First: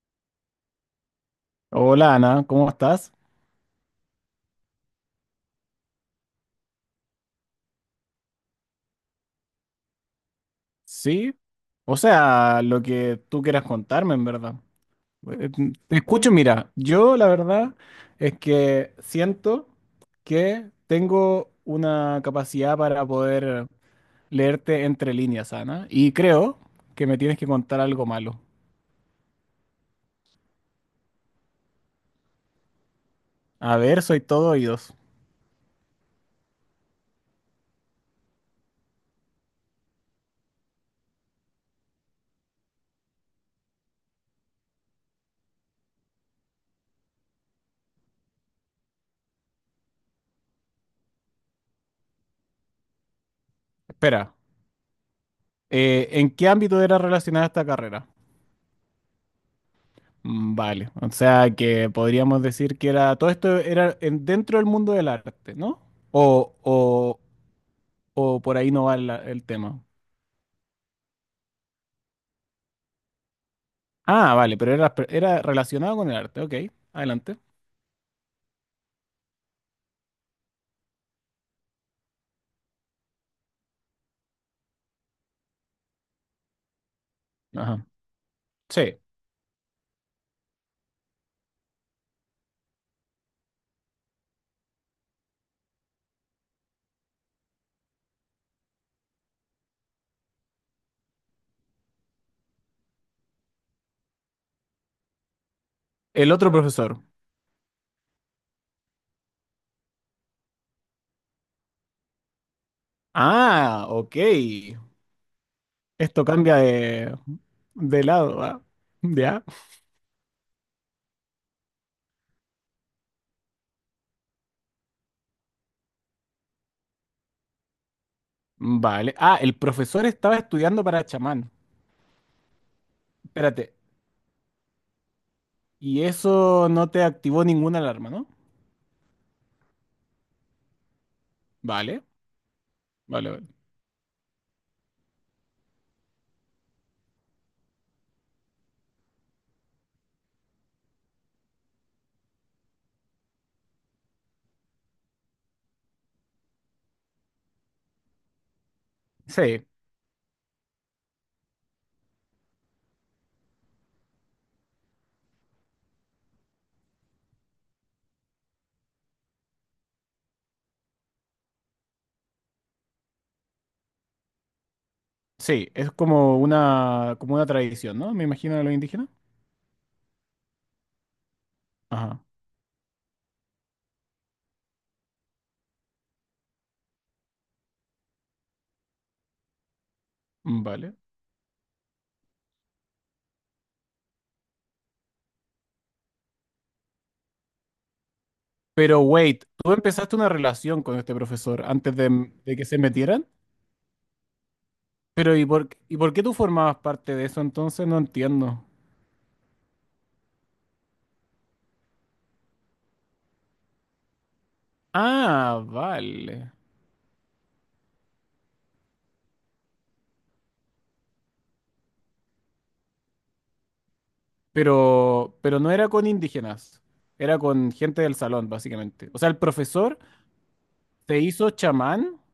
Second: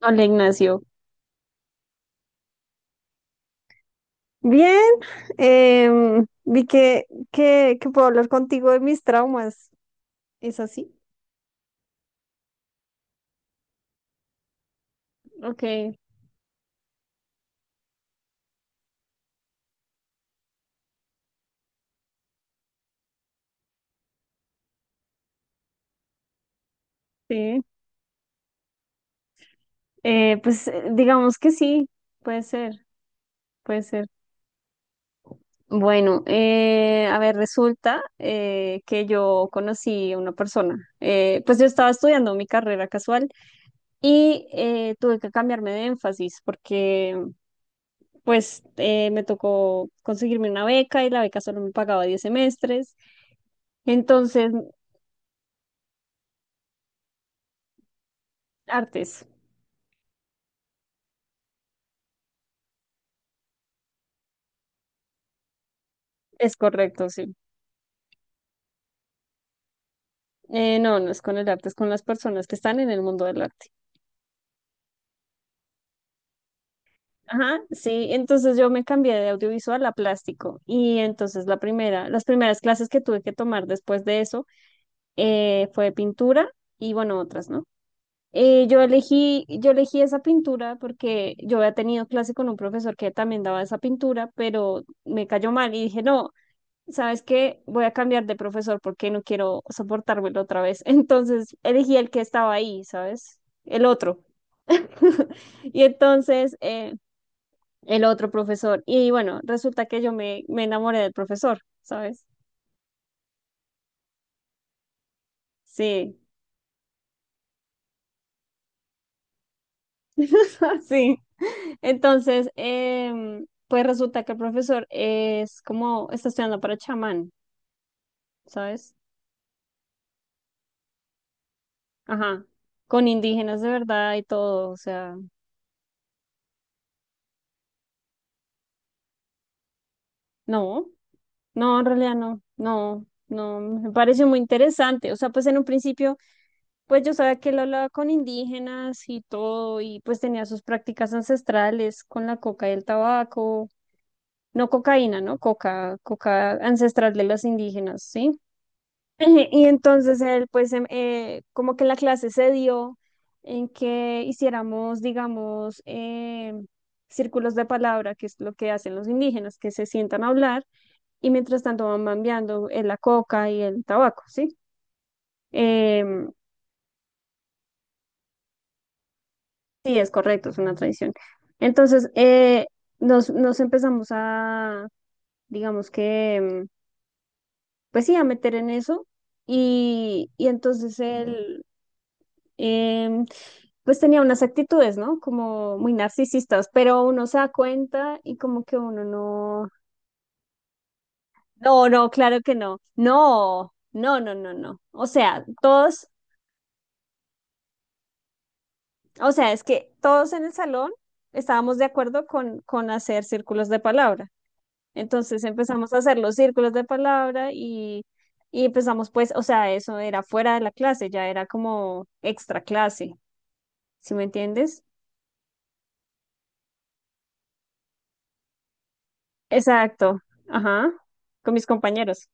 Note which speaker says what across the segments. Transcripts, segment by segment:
Speaker 1: Hola, Ignacio.
Speaker 2: Hola Ana, ¿cómo estás?
Speaker 1: Bien, vi que puedo hablar contigo de mis traumas. ¿Es así?
Speaker 2: Sí, o sea, lo que tú quieras contarme, en verdad. Eh,
Speaker 1: Ok,
Speaker 2: Te escucho, mira, yo la verdad es que siento que tengo una capacidad para poder leerte entre líneas, Ana, y creo que me tienes que
Speaker 1: sí.
Speaker 2: contar algo malo.
Speaker 1: Pues digamos que sí, puede ser,
Speaker 2: A
Speaker 1: puede
Speaker 2: ver,
Speaker 1: ser.
Speaker 2: soy todo oídos.
Speaker 1: Bueno, a ver, resulta que yo conocí a una persona. Pues yo estaba estudiando mi carrera casual y tuve que cambiarme de énfasis porque pues me tocó conseguirme una beca y la beca solo me pagaba 10 semestres.
Speaker 2: Espera,
Speaker 1: Entonces,
Speaker 2: ¿en qué ámbito era relacionada esta carrera?
Speaker 1: artes,
Speaker 2: Vale, o sea que podríamos decir que era todo esto era en- dentro del mundo del arte, ¿no? O,
Speaker 1: es correcto,
Speaker 2: o,
Speaker 1: sí.
Speaker 2: o por ahí no va el tema.
Speaker 1: No, no es con el arte, es con las personas que están en el mundo del arte.
Speaker 2: Ah, vale, pero era relacionado con el arte, ok, adelante.
Speaker 1: Ajá, sí, entonces yo me cambié de audiovisual a plástico y entonces la primera, las primeras clases que tuve que tomar después de eso fue de pintura y bueno, otras, ¿no?
Speaker 2: Ajá.
Speaker 1: Yo
Speaker 2: Sí,
Speaker 1: elegí, yo elegí esa pintura porque yo había tenido clase con un profesor que también daba esa pintura, pero me cayó mal y dije, no, ¿sabes qué? Voy a cambiar de profesor porque no quiero soportármelo otra vez. Entonces elegí el que estaba ahí, ¿sabes? El otro. Y
Speaker 2: el otro
Speaker 1: entonces
Speaker 2: profesor.
Speaker 1: el otro profesor. Y bueno, resulta que yo me enamoré del profesor, ¿sabes?
Speaker 2: Ah, ok.
Speaker 1: Sí,
Speaker 2: Esto cambia de lado, ¿ah? ¿Ya?
Speaker 1: sí. Entonces, pues resulta que el profesor es como, está estudiando para chamán, ¿sabes?
Speaker 2: Vale. Ah, el profesor estaba estudiando para chamán.
Speaker 1: Ajá. Con indígenas de
Speaker 2: Espérate.
Speaker 1: verdad y todo, o sea,
Speaker 2: Y eso no te activó ninguna alarma, ¿no?
Speaker 1: no. No, en
Speaker 2: Vale,
Speaker 1: realidad no, no,
Speaker 2: vale, vale.
Speaker 1: no, me parece muy interesante. O sea, pues en un principio, pues yo sabía que él hablaba con indígenas y todo, y pues tenía sus prácticas ancestrales con la coca y el tabaco, no cocaína, ¿no? Coca, coca ancestral de los indígenas, ¿sí? Y
Speaker 2: Sí,
Speaker 1: entonces él, pues como que la clase se dio en que hiciéramos, digamos, círculos de palabra, que es lo que hacen los indígenas, que se sientan a hablar y mientras tanto van cambiando la coca y el tabaco, ¿sí?
Speaker 2: Sí, es
Speaker 1: Em,
Speaker 2: como una tradición, ¿no? Me imagino de los indígenas.
Speaker 1: sí, es correcto, es una tradición. Entonces,
Speaker 2: Ajá,
Speaker 1: nos empezamos a, digamos que, pues sí, a meter en eso y
Speaker 2: mm, vale.
Speaker 1: entonces él, em, pues tenía unas actitudes, ¿no? Como muy narcisistas, pero uno se da cuenta y como que
Speaker 2: Pero
Speaker 1: uno
Speaker 2: wait,
Speaker 1: no,
Speaker 2: tú empezaste una relación con este profesor
Speaker 1: no,
Speaker 2: antes
Speaker 1: no, claro que
Speaker 2: de que
Speaker 1: no,
Speaker 2: se metieran.
Speaker 1: no, no, no, no, no. O
Speaker 2: Pero
Speaker 1: sea,
Speaker 2: ¿y y
Speaker 1: todos,
Speaker 2: por qué tú formabas parte de eso entonces? No entiendo.
Speaker 1: o sea, es que todos en el salón estábamos de acuerdo con hacer círculos de palabra. Entonces
Speaker 2: Ah,
Speaker 1: empezamos a hacer los
Speaker 2: vale.
Speaker 1: círculos de palabra y empezamos pues, o sea, eso era fuera de la clase, ya era como extra clase, ¿sí me entiendes?
Speaker 2: Pero no era con indígenas, era con gente del salón, básicamente. O sea, el profesor
Speaker 1: Exacto, ajá,
Speaker 2: te hizo
Speaker 1: con mis
Speaker 2: chamán,
Speaker 1: compañeros.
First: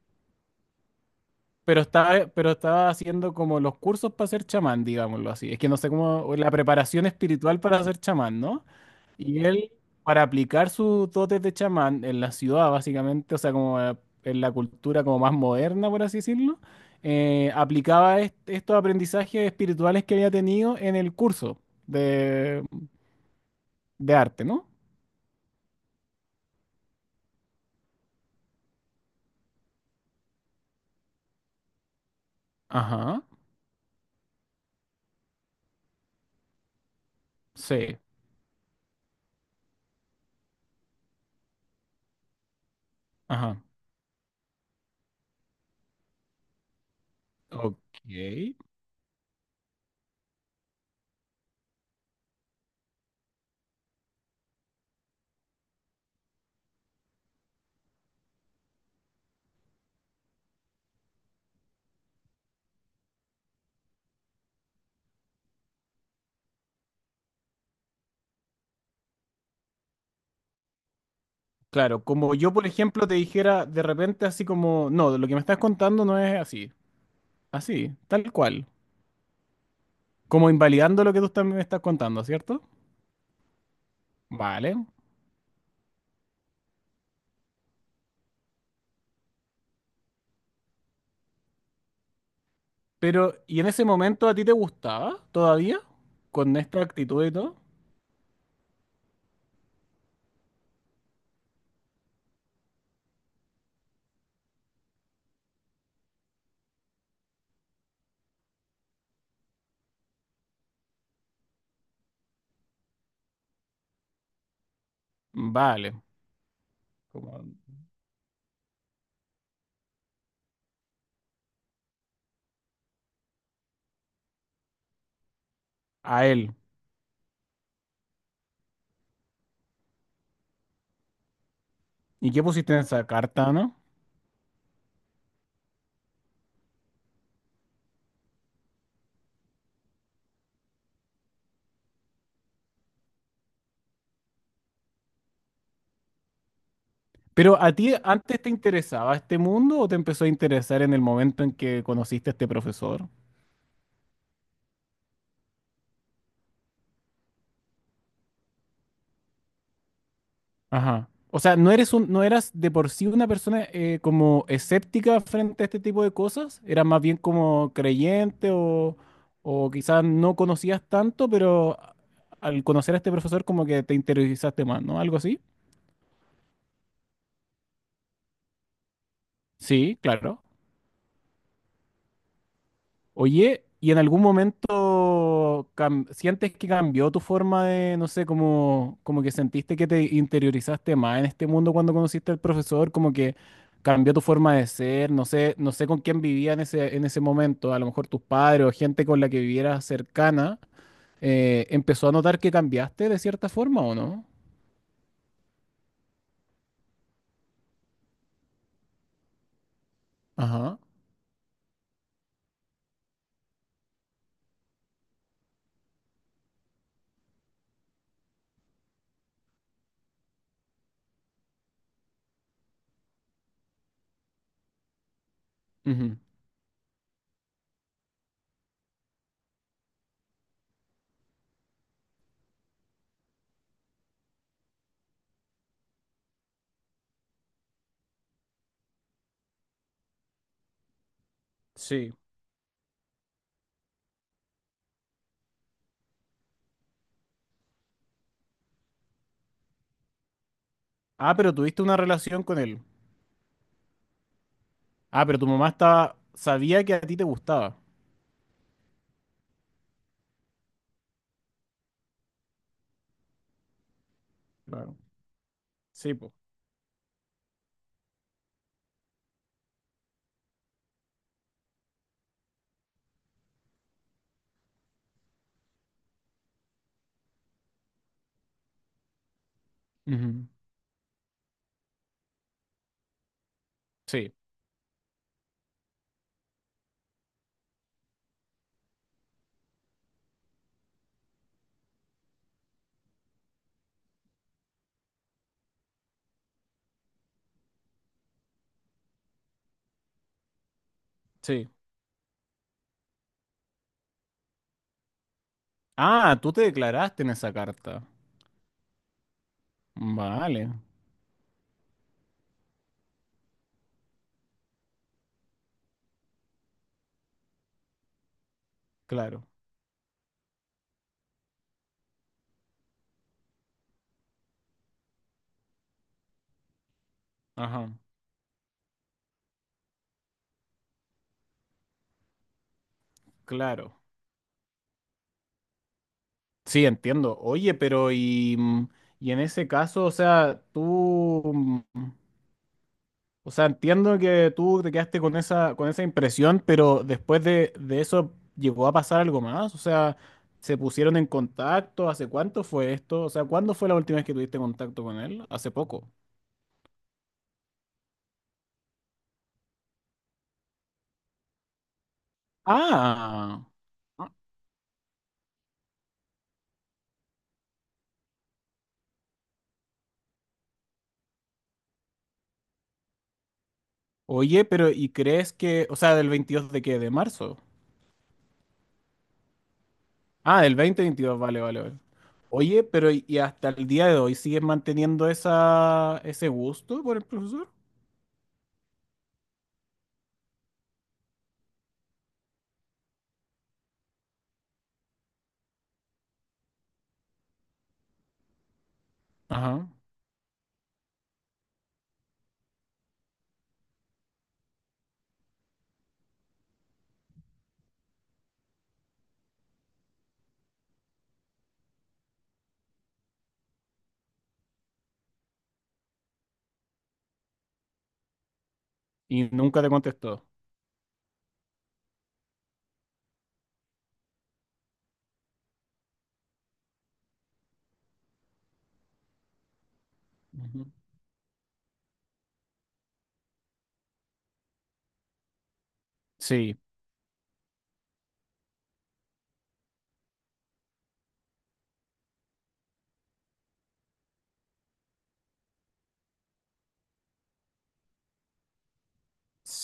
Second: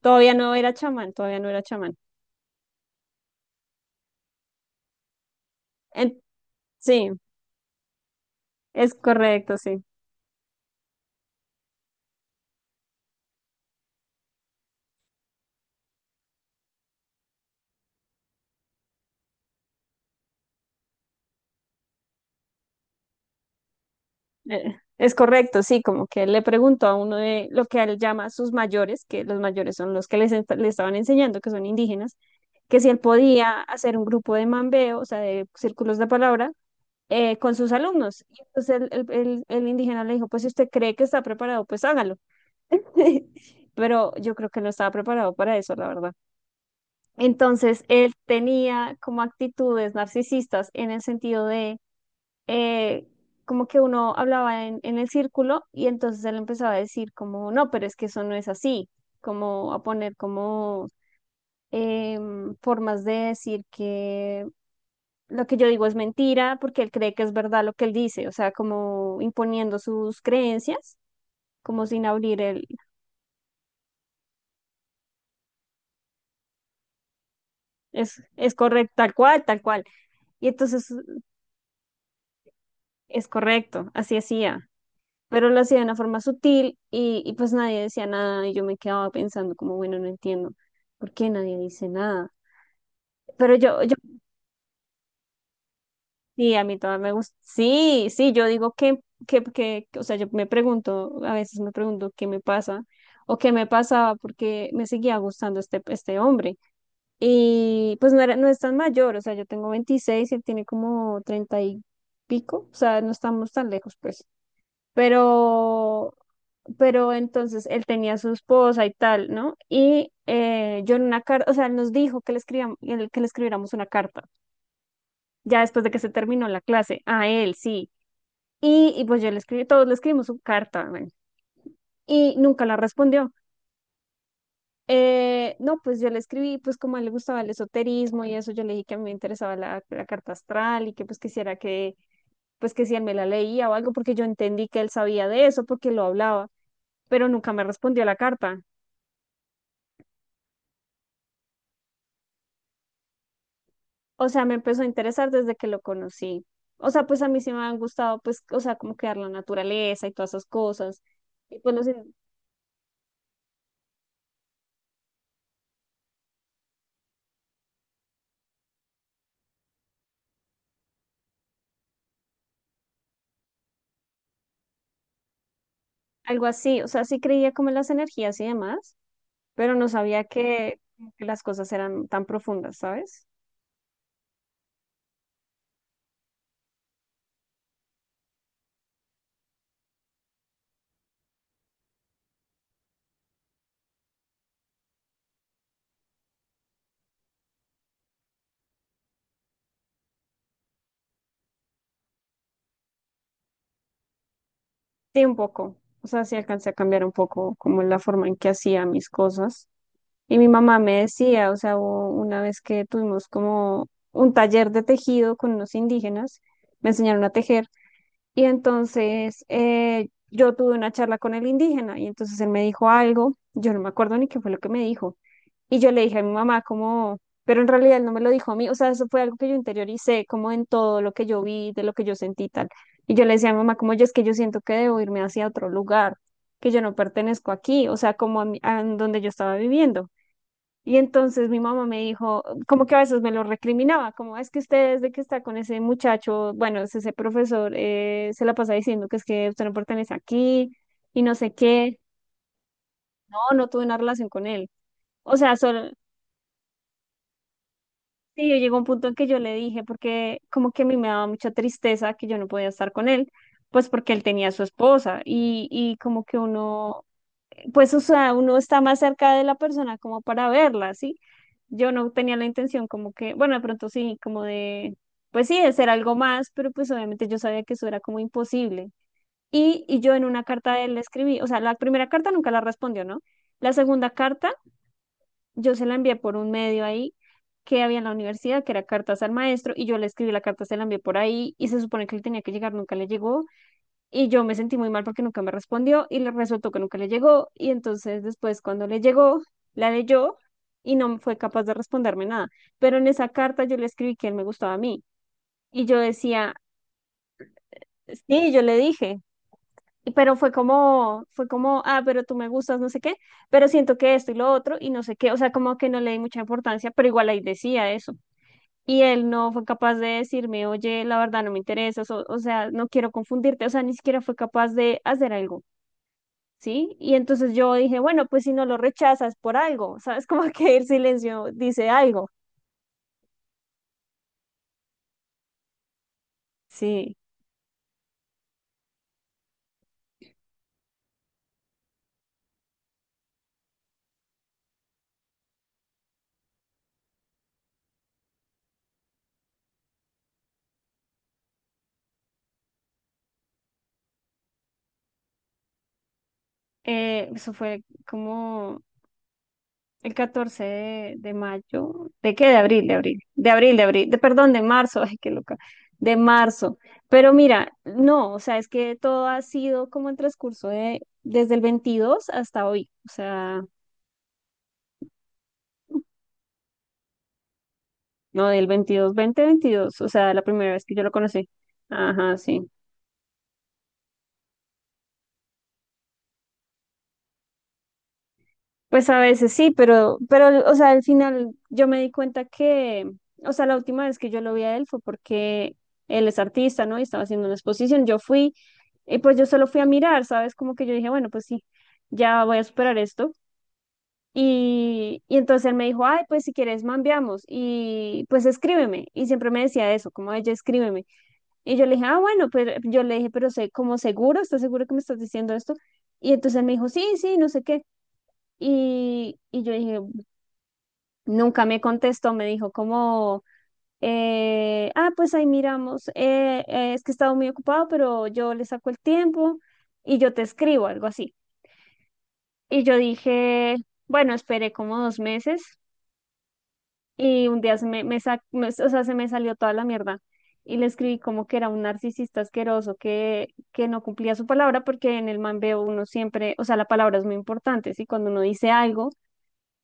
Speaker 1: Todavía no era chamán, todavía no era chamán.
Speaker 2: pero estaba haciendo como los cursos para ser chamán, digámoslo así. Es que no sé cómo,
Speaker 1: En-
Speaker 2: o la preparación
Speaker 1: sí,
Speaker 2: espiritual para ser chamán, ¿no?
Speaker 1: es
Speaker 2: Y
Speaker 1: correcto,
Speaker 2: él,
Speaker 1: sí.
Speaker 2: para aplicar sus dotes de chamán en la ciudad, básicamente, o sea, como en la cultura como más moderna, por así decirlo, aplicaba estos aprendizajes espirituales que había tenido en el curso de, de arte, ¿no?
Speaker 1: Es correcto, sí, como que él le preguntó a uno de lo que él llama sus mayores, que los mayores son los que le estaban enseñando, que son indígenas, que si él
Speaker 2: Ajá,
Speaker 1: podía hacer un grupo de mambeo, o sea, de círculos de palabra, con sus
Speaker 2: sí,
Speaker 1: alumnos. Y entonces el indígena le dijo, pues si usted cree que está preparado, pues hágalo.
Speaker 2: ajá.
Speaker 1: Pero yo creo que no estaba preparado para eso, la verdad. Entonces
Speaker 2: Ok.
Speaker 1: él tenía como actitudes narcisistas en el sentido eh, como que uno hablaba en el círculo y entonces él empezaba a decir como, no, pero es que eso no es así, como a poner como formas de decir que lo que yo digo es mentira porque él cree que es verdad lo que él dice, o sea, como imponiendo sus creencias, como
Speaker 2: Claro,
Speaker 1: sin
Speaker 2: como
Speaker 1: abrir
Speaker 2: yo, por
Speaker 1: el,
Speaker 2: ejemplo, te dijera de repente así como, no, lo que me estás contando no es así, así, tal
Speaker 1: es
Speaker 2: cual,
Speaker 1: correcto, tal cual, tal cual. Y
Speaker 2: como
Speaker 1: entonces
Speaker 2: invalidando lo que tú también me estás contando, ¿cierto?
Speaker 1: es correcto, así hacía.
Speaker 2: Vale.
Speaker 1: Pero lo hacía de una forma sutil y pues nadie decía nada y yo me quedaba pensando como, bueno, no entiendo por qué nadie dice nada.
Speaker 2: Pero,
Speaker 1: Pero
Speaker 2: ¿y en
Speaker 1: yo,
Speaker 2: ese
Speaker 1: yo,
Speaker 2: momento a ti te gustaba todavía?
Speaker 1: sí,
Speaker 2: Con
Speaker 1: a mí
Speaker 2: esta
Speaker 1: todavía me
Speaker 2: actitud y
Speaker 1: gusta,
Speaker 2: todo.
Speaker 1: sí, sí, yo digo que, o sea, yo me pregunto, a veces me pregunto qué me pasa o qué me pasaba porque me seguía gustando este, este hombre. Y pues no era, no es tan mayor, o sea, yo tengo 26 y él tiene como 30 y pico, o sea, no estamos tan lejos, pues.
Speaker 2: Vale,
Speaker 1: Pero pero
Speaker 2: como
Speaker 1: entonces él tenía a su esposa y tal, ¿no? Y yo en una carta, o sea, él nos dijo que le escribíamos, que le escribiéramos una carta, ya después de que se
Speaker 2: a
Speaker 1: terminó
Speaker 2: él.
Speaker 1: la clase, a él, sí. Y pues yo le escribí, todos le escribimos su carta, bueno,
Speaker 2: ¿Y
Speaker 1: y
Speaker 2: qué
Speaker 1: nunca
Speaker 2: pusiste
Speaker 1: la
Speaker 2: en esa
Speaker 1: respondió.
Speaker 2: carta, no?
Speaker 1: No, pues yo le escribí, pues como a él le gustaba el esoterismo y eso, yo le dije que a mí me interesaba la, la carta astral y que pues quisiera que, pues que si él me la leía o algo, porque yo entendí que él sabía de eso, porque lo hablaba, pero nunca
Speaker 2: Pero
Speaker 1: me
Speaker 2: ¿a ti
Speaker 1: respondió la
Speaker 2: antes te
Speaker 1: carta.
Speaker 2: interesaba este mundo o te empezó a interesar en el momento en que conociste a este profesor?
Speaker 1: O sea, me empezó a interesar desde que lo conocí. O sea, pues a mí sí me han gustado, pues, o sea, como quedar la naturaleza y todas esas cosas.
Speaker 2: Ajá. O sea,
Speaker 1: Y
Speaker 2: ¿no
Speaker 1: pues no
Speaker 2: eres
Speaker 1: sé,
Speaker 2: un, no eras de por sí una persona como escéptica frente a este tipo de cosas? ¿Eras más bien como creyente o quizás no conocías tanto, pero al conocer a este profesor como que te interesaste más, ¿no? Algo así.
Speaker 1: algo así. O sea, sí creía como en las energías y demás, pero no
Speaker 2: Sí,
Speaker 1: sabía
Speaker 2: claro.
Speaker 1: que, como que las cosas eran tan profundas, ¿sabes?
Speaker 2: Oye, ¿y en algún momento sientes que cambió tu forma de, no sé, como, como que sentiste que te interiorizaste más en este mundo cuando conociste al profesor? Como que cambió tu forma de ser, no sé, no sé con quién vivía en ese momento, a lo mejor tus padres o gente con la que vivieras cercana, ¿empezó a notar que cambiaste de cierta forma o no?
Speaker 1: Sí, un poco. O sea, sí alcancé a cambiar un poco como la forma en que hacía mis cosas. Y mi mamá
Speaker 2: Ajá.
Speaker 1: me decía, o sea, hubo una vez que tuvimos como un taller de tejido con unos indígenas, me enseñaron a tejer. Y entonces yo tuve una charla con el indígena y entonces él me dijo algo, yo no me acuerdo ni qué fue lo que me dijo. Y yo le
Speaker 2: Ujú.
Speaker 1: dije a mi mamá como, pero en realidad él no me lo dijo a mí, o sea, eso fue algo que yo interioricé como en todo lo que yo vi, de lo que yo sentí y tal. Y yo le decía a mi mamá como, yo es que yo siento que debo irme hacia otro lugar, que yo no pertenezco aquí, o sea, como a, a donde yo estaba viviendo. Y entonces mi mamá me
Speaker 2: Sí.
Speaker 1: dijo, como que a veces me lo recriminaba, como es que usted desde que está con ese muchacho, bueno, es ese profesor, se la pasa diciendo que es que usted no pertenece aquí y
Speaker 2: Ah,
Speaker 1: no
Speaker 2: pero
Speaker 1: sé
Speaker 2: tuviste una
Speaker 1: qué.
Speaker 2: relación con él.
Speaker 1: No, no tuve una relación con él.
Speaker 2: Ah,
Speaker 1: O
Speaker 2: pero tu
Speaker 1: sea,
Speaker 2: mamá
Speaker 1: solo,
Speaker 2: estaba, sabía que a ti te gustaba.
Speaker 1: sí, llegó un punto en que yo le dije, porque como que a mí me daba mucha tristeza que yo no podía estar con él, pues porque él tenía a su
Speaker 2: Claro.
Speaker 1: esposa y
Speaker 2: Sí,
Speaker 1: como
Speaker 2: po.
Speaker 1: que uno pues, o sea, uno está más cerca de la persona como para verla, ¿sí? Yo no tenía la intención como que, bueno, de pronto sí, como de, pues sí, de ser algo más, pero pues obviamente yo sabía que eso era como imposible. Y yo en una
Speaker 2: Ujú.
Speaker 1: carta de él le escribí, o sea, la primera carta nunca la respondió, ¿no? La segunda
Speaker 2: Sí,
Speaker 1: carta yo se la envié por un medio ahí que había en la universidad, que era cartas al maestro, y yo le escribí la carta, se la envié por ahí, y se supone que él tenía que llegar, nunca le llegó, y yo me sentí muy mal porque nunca me respondió y le resultó que nunca le llegó. Y entonces después cuando le llegó, la leyó y no fue capaz
Speaker 2: sí.
Speaker 1: de responderme nada. Pero en esa carta yo le escribí que él me gustaba a mí. Y yo
Speaker 2: Ah, tú
Speaker 1: decía,
Speaker 2: te declaraste en esa carta.
Speaker 1: sí, yo le dije. Pero
Speaker 2: Vale,
Speaker 1: fue como, ah, pero tú me gustas, no sé qué, pero siento que esto y lo otro y no sé qué, o sea, como que no le di mucha importancia, pero igual ahí decía eso. Y él
Speaker 2: claro.
Speaker 1: no fue capaz de decirme, oye, la verdad no me interesas, o sea, no quiero confundirte, o sea, ni siquiera fue capaz de hacer algo. ¿Sí? Y entonces yo
Speaker 2: Ajá,
Speaker 1: dije, bueno, pues si no lo rechazas por algo, ¿sabes? Como que el silencio dice algo,
Speaker 2: claro. Sí,
Speaker 1: sí.
Speaker 2: entiendo. Oye, pero y, mm, y en ese caso, o sea, tú, mm, o sea, entiendo que tú te quedaste con esa impresión, pero después de eso llegó a pasar algo más. O sea, ¿se pusieron en contacto? ¿Hace cuánto fue esto? O sea, ¿cuándo fue la última vez que tuviste contacto con él? Hace poco.
Speaker 1: Eso fue como el 14 de mayo, ¿de qué? De abril, de abril, de
Speaker 2: Ah,
Speaker 1: abril, de abril, de, perdón, de marzo, ay, qué loca, de marzo. Pero mira, no, o sea, es que todo ha sido como el transcurso de, desde el 22 hasta hoy, o sea,
Speaker 2: Oye, pero ¿y crees que, o sea, del 22 de qué? ¿De marzo?
Speaker 1: no, del 22 2022, o sea, la
Speaker 2: Ah,
Speaker 1: primera
Speaker 2: del
Speaker 1: vez que yo lo
Speaker 2: 2022,
Speaker 1: conocí.
Speaker 2: vale, vale, vale.
Speaker 1: Ajá, sí.
Speaker 2: Oye, pero y hasta el día de hoy sigues manteniendo esa, ese gusto por el profesor?
Speaker 1: Pues a veces sí, pero, o sea, al final yo me di cuenta que, o sea, la última vez que yo lo vi a él fue porque él es artista, ¿no? Y estaba haciendo una exposición. Yo fui, y pues yo solo fui a
Speaker 2: Ajá.
Speaker 1: mirar, ¿sabes? Como que yo dije, bueno, pues sí, ya voy a superar esto. Y entonces él me dijo, ay, pues si quieres, mambiamos. Y pues escríbeme. Y siempre me decía eso, como ella, escríbeme. Y yo le dije, ah, bueno, pero yo le dije, pero sé, como seguro, ¿estás seguro que me estás diciendo esto? Y entonces él me dijo, sí, sí, no sé qué.
Speaker 2: Y
Speaker 1: Y yo
Speaker 2: nunca te
Speaker 1: dije,
Speaker 2: contestó.
Speaker 1: nunca me contestó, me dijo como, pues ahí miramos, es que he estado muy ocupado, pero yo le saco el tiempo y yo te escribo,
Speaker 2: Ujú.
Speaker 1: algo así. Y yo dije, bueno, esperé como 2 meses
Speaker 2: Sí,
Speaker 1: y un día se me, me sa- me- o sea, se me salió toda la mierda. Y le escribí como que era un narcisista asqueroso que no cumplía su palabra, porque en el man veo uno siempre, o sea, la palabra es muy importante, ¿sí? Cuando uno dice algo,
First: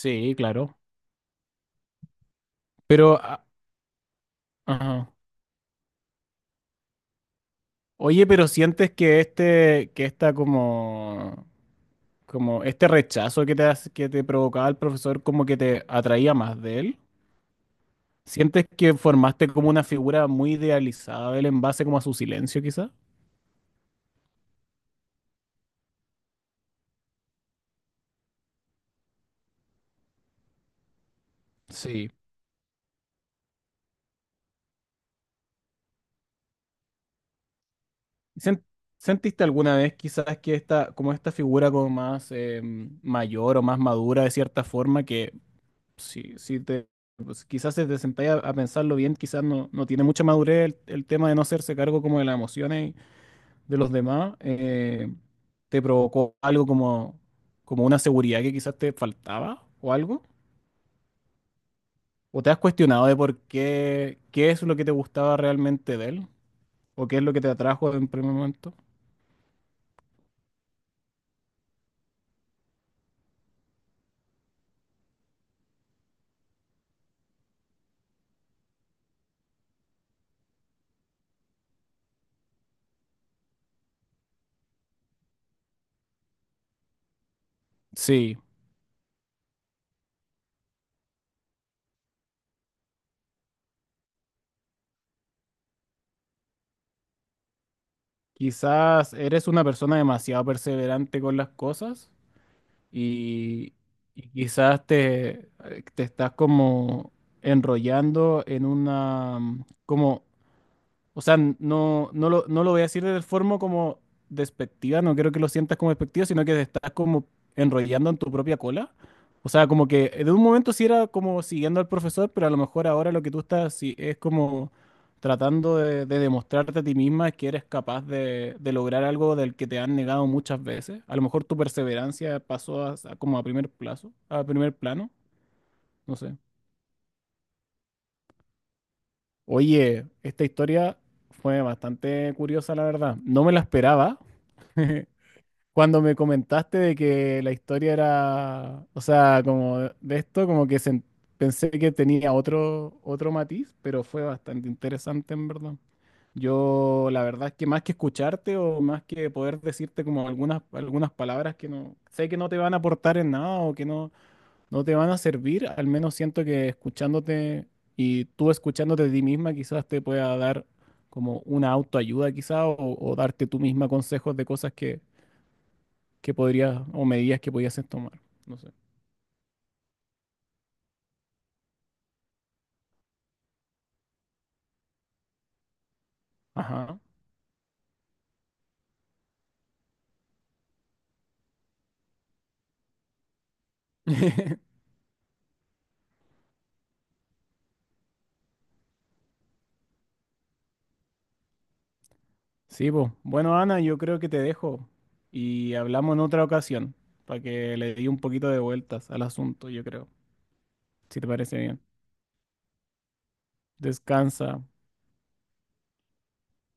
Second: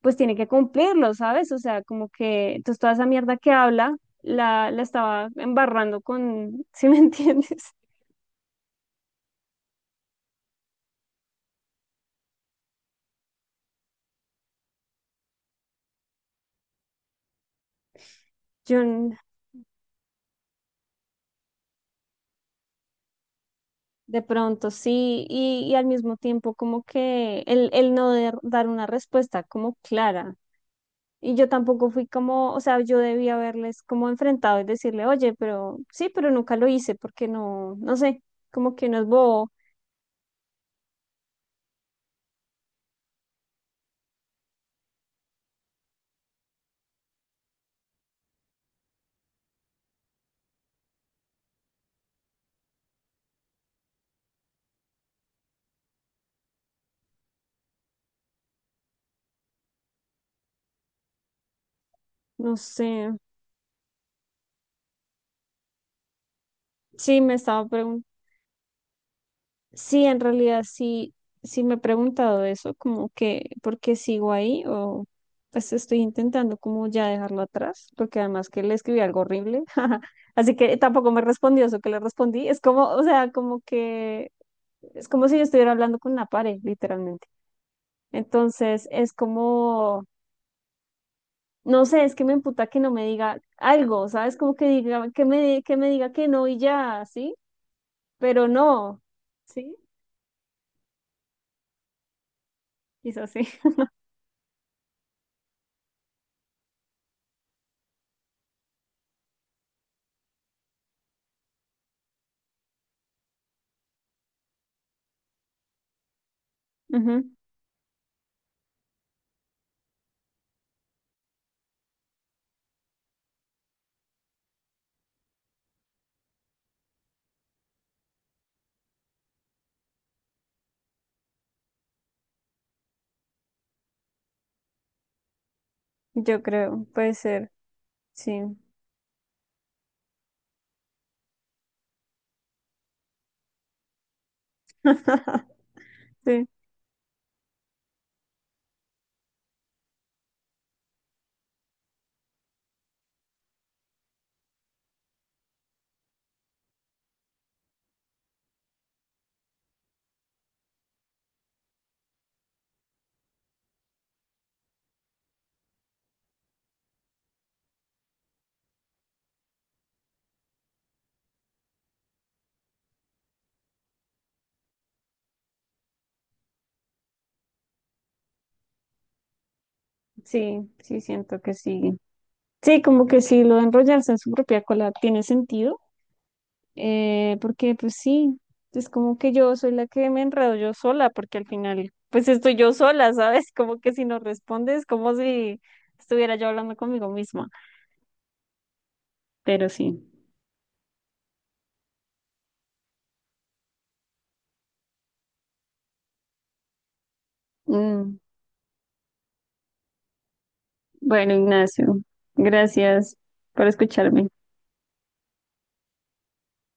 Speaker 1: pues tiene que
Speaker 2: claro.
Speaker 1: cumplirlo, ¿sabes? O sea, como que entonces toda esa
Speaker 2: Pero,
Speaker 1: mierda
Speaker 2: ah,
Speaker 1: que habla la, la
Speaker 2: ajá.
Speaker 1: estaba embarrando con, ¿sí me entiendes?
Speaker 2: Oye, pero sientes que este, que esta como, como este rechazo que te, que te provocaba el profesor como que te atraía más de él? ¿Sientes
Speaker 1: Yo
Speaker 2: que
Speaker 1: n-
Speaker 2: formaste como una figura muy idealizada de él en base como a su silencio, quizás?
Speaker 1: de pronto sí, y al mismo tiempo como que el no der- dar una respuesta como clara. Y yo tampoco fui
Speaker 2: Sí.
Speaker 1: como, o sea, yo debía haberles como enfrentado y decirle, oye, pero sí, pero nunca lo hice porque no, no sé,
Speaker 2: ¿Sen-
Speaker 1: como que no es
Speaker 2: ¿Sentiste
Speaker 1: bobo,
Speaker 2: alguna vez quizás que esta, como esta figura como más mayor o más madura de cierta forma, que si, si te, pues, quizás si te sentáis a pensarlo bien, quizás no, no tiene mucha madurez el tema de no hacerse cargo como de las emociones de los demás, te provocó algo como, como una seguridad que quizás te faltaba o algo? ¿O te
Speaker 1: no
Speaker 2: has cuestionado
Speaker 1: sé.
Speaker 2: de por qué, qué es lo que te gustaba realmente de él? ¿O qué
Speaker 1: Sí,
Speaker 2: es
Speaker 1: me
Speaker 2: lo que te
Speaker 1: estaba
Speaker 2: atrajo
Speaker 1: preguntando
Speaker 2: en primer momento?
Speaker 1: Sí, en realidad sí, sí me he preguntado eso, como que, ¿por qué sigo ahí? O pues estoy intentando como ya dejarlo atrás, porque además que le escribí algo horrible, así que tampoco me respondió eso que le respondí. Es como, o sea, como que, es como si yo estuviera hablando con una pared, literalmente.
Speaker 2: Sí,
Speaker 1: Entonces, es como, no sé, es que me emputa que no me diga algo, ¿sabes? Como que diga, que me diga que no y ya, ¿sí? Pero no,
Speaker 2: quizás eres una
Speaker 1: ¿sí?
Speaker 2: persona demasiado perseverante con las cosas
Speaker 1: Quizás sí.
Speaker 2: y, y quizás te, te estás como enrollando en una, como o sea, no, no lo, no lo voy a decir de forma como despectiva, no quiero que lo sientas como despectivo, sino que te estás
Speaker 1: Ujú.
Speaker 2: como enrollando en tu propia cola. O sea, como que de un momento sí era como siguiendo al profesor, pero a lo mejor ahora lo que tú estás sí, es como tratando de demostrarte a ti misma que eres capaz de lograr algo del que te han negado muchas veces. A lo mejor tu perseverancia pasó a como a primer plazo, a primer plano, no sé.
Speaker 1: Yo creo, puede ser, sí.
Speaker 2: Oye, esta historia fue bastante curiosa, la verdad. No me la esperaba. Cuando me
Speaker 1: Sí,
Speaker 2: comentaste de que la historia era, o sea, como de esto, como que pensé que tenía otro, otro matiz, pero fue bastante interesante en verdad. Yo, la verdad es que más que escucharte o más que poder decirte como algunas, algunas palabras que no sé que no te van a aportar en nada o que no, no te van a servir, al menos siento que escuchándote y tú escuchándote de ti misma quizás te pueda dar como una autoayuda quizás o darte tú misma consejos de cosas que podrías, o medidas que podías tomar. No sé.
Speaker 1: sí, sí, siento que sí. Sí, como que sí, lo de enrollarse en su propia cola tiene sentido,
Speaker 2: Ajá.
Speaker 1: porque pues sí, es como que yo soy la que me enredo yo sola, porque al final pues estoy yo sola, ¿sabes? Como que si no respondes, como si estuviera yo hablando conmigo misma, pero sí.
Speaker 2: Sí, pues. Bueno, Ana, yo creo que te dejo y hablamos en otra ocasión para que le di
Speaker 1: Mm,
Speaker 2: un poquito de vueltas al asunto, yo creo, si te
Speaker 1: bueno,
Speaker 2: parece bien.
Speaker 1: Ignacio, gracias por escucharme.
Speaker 2: Descansa.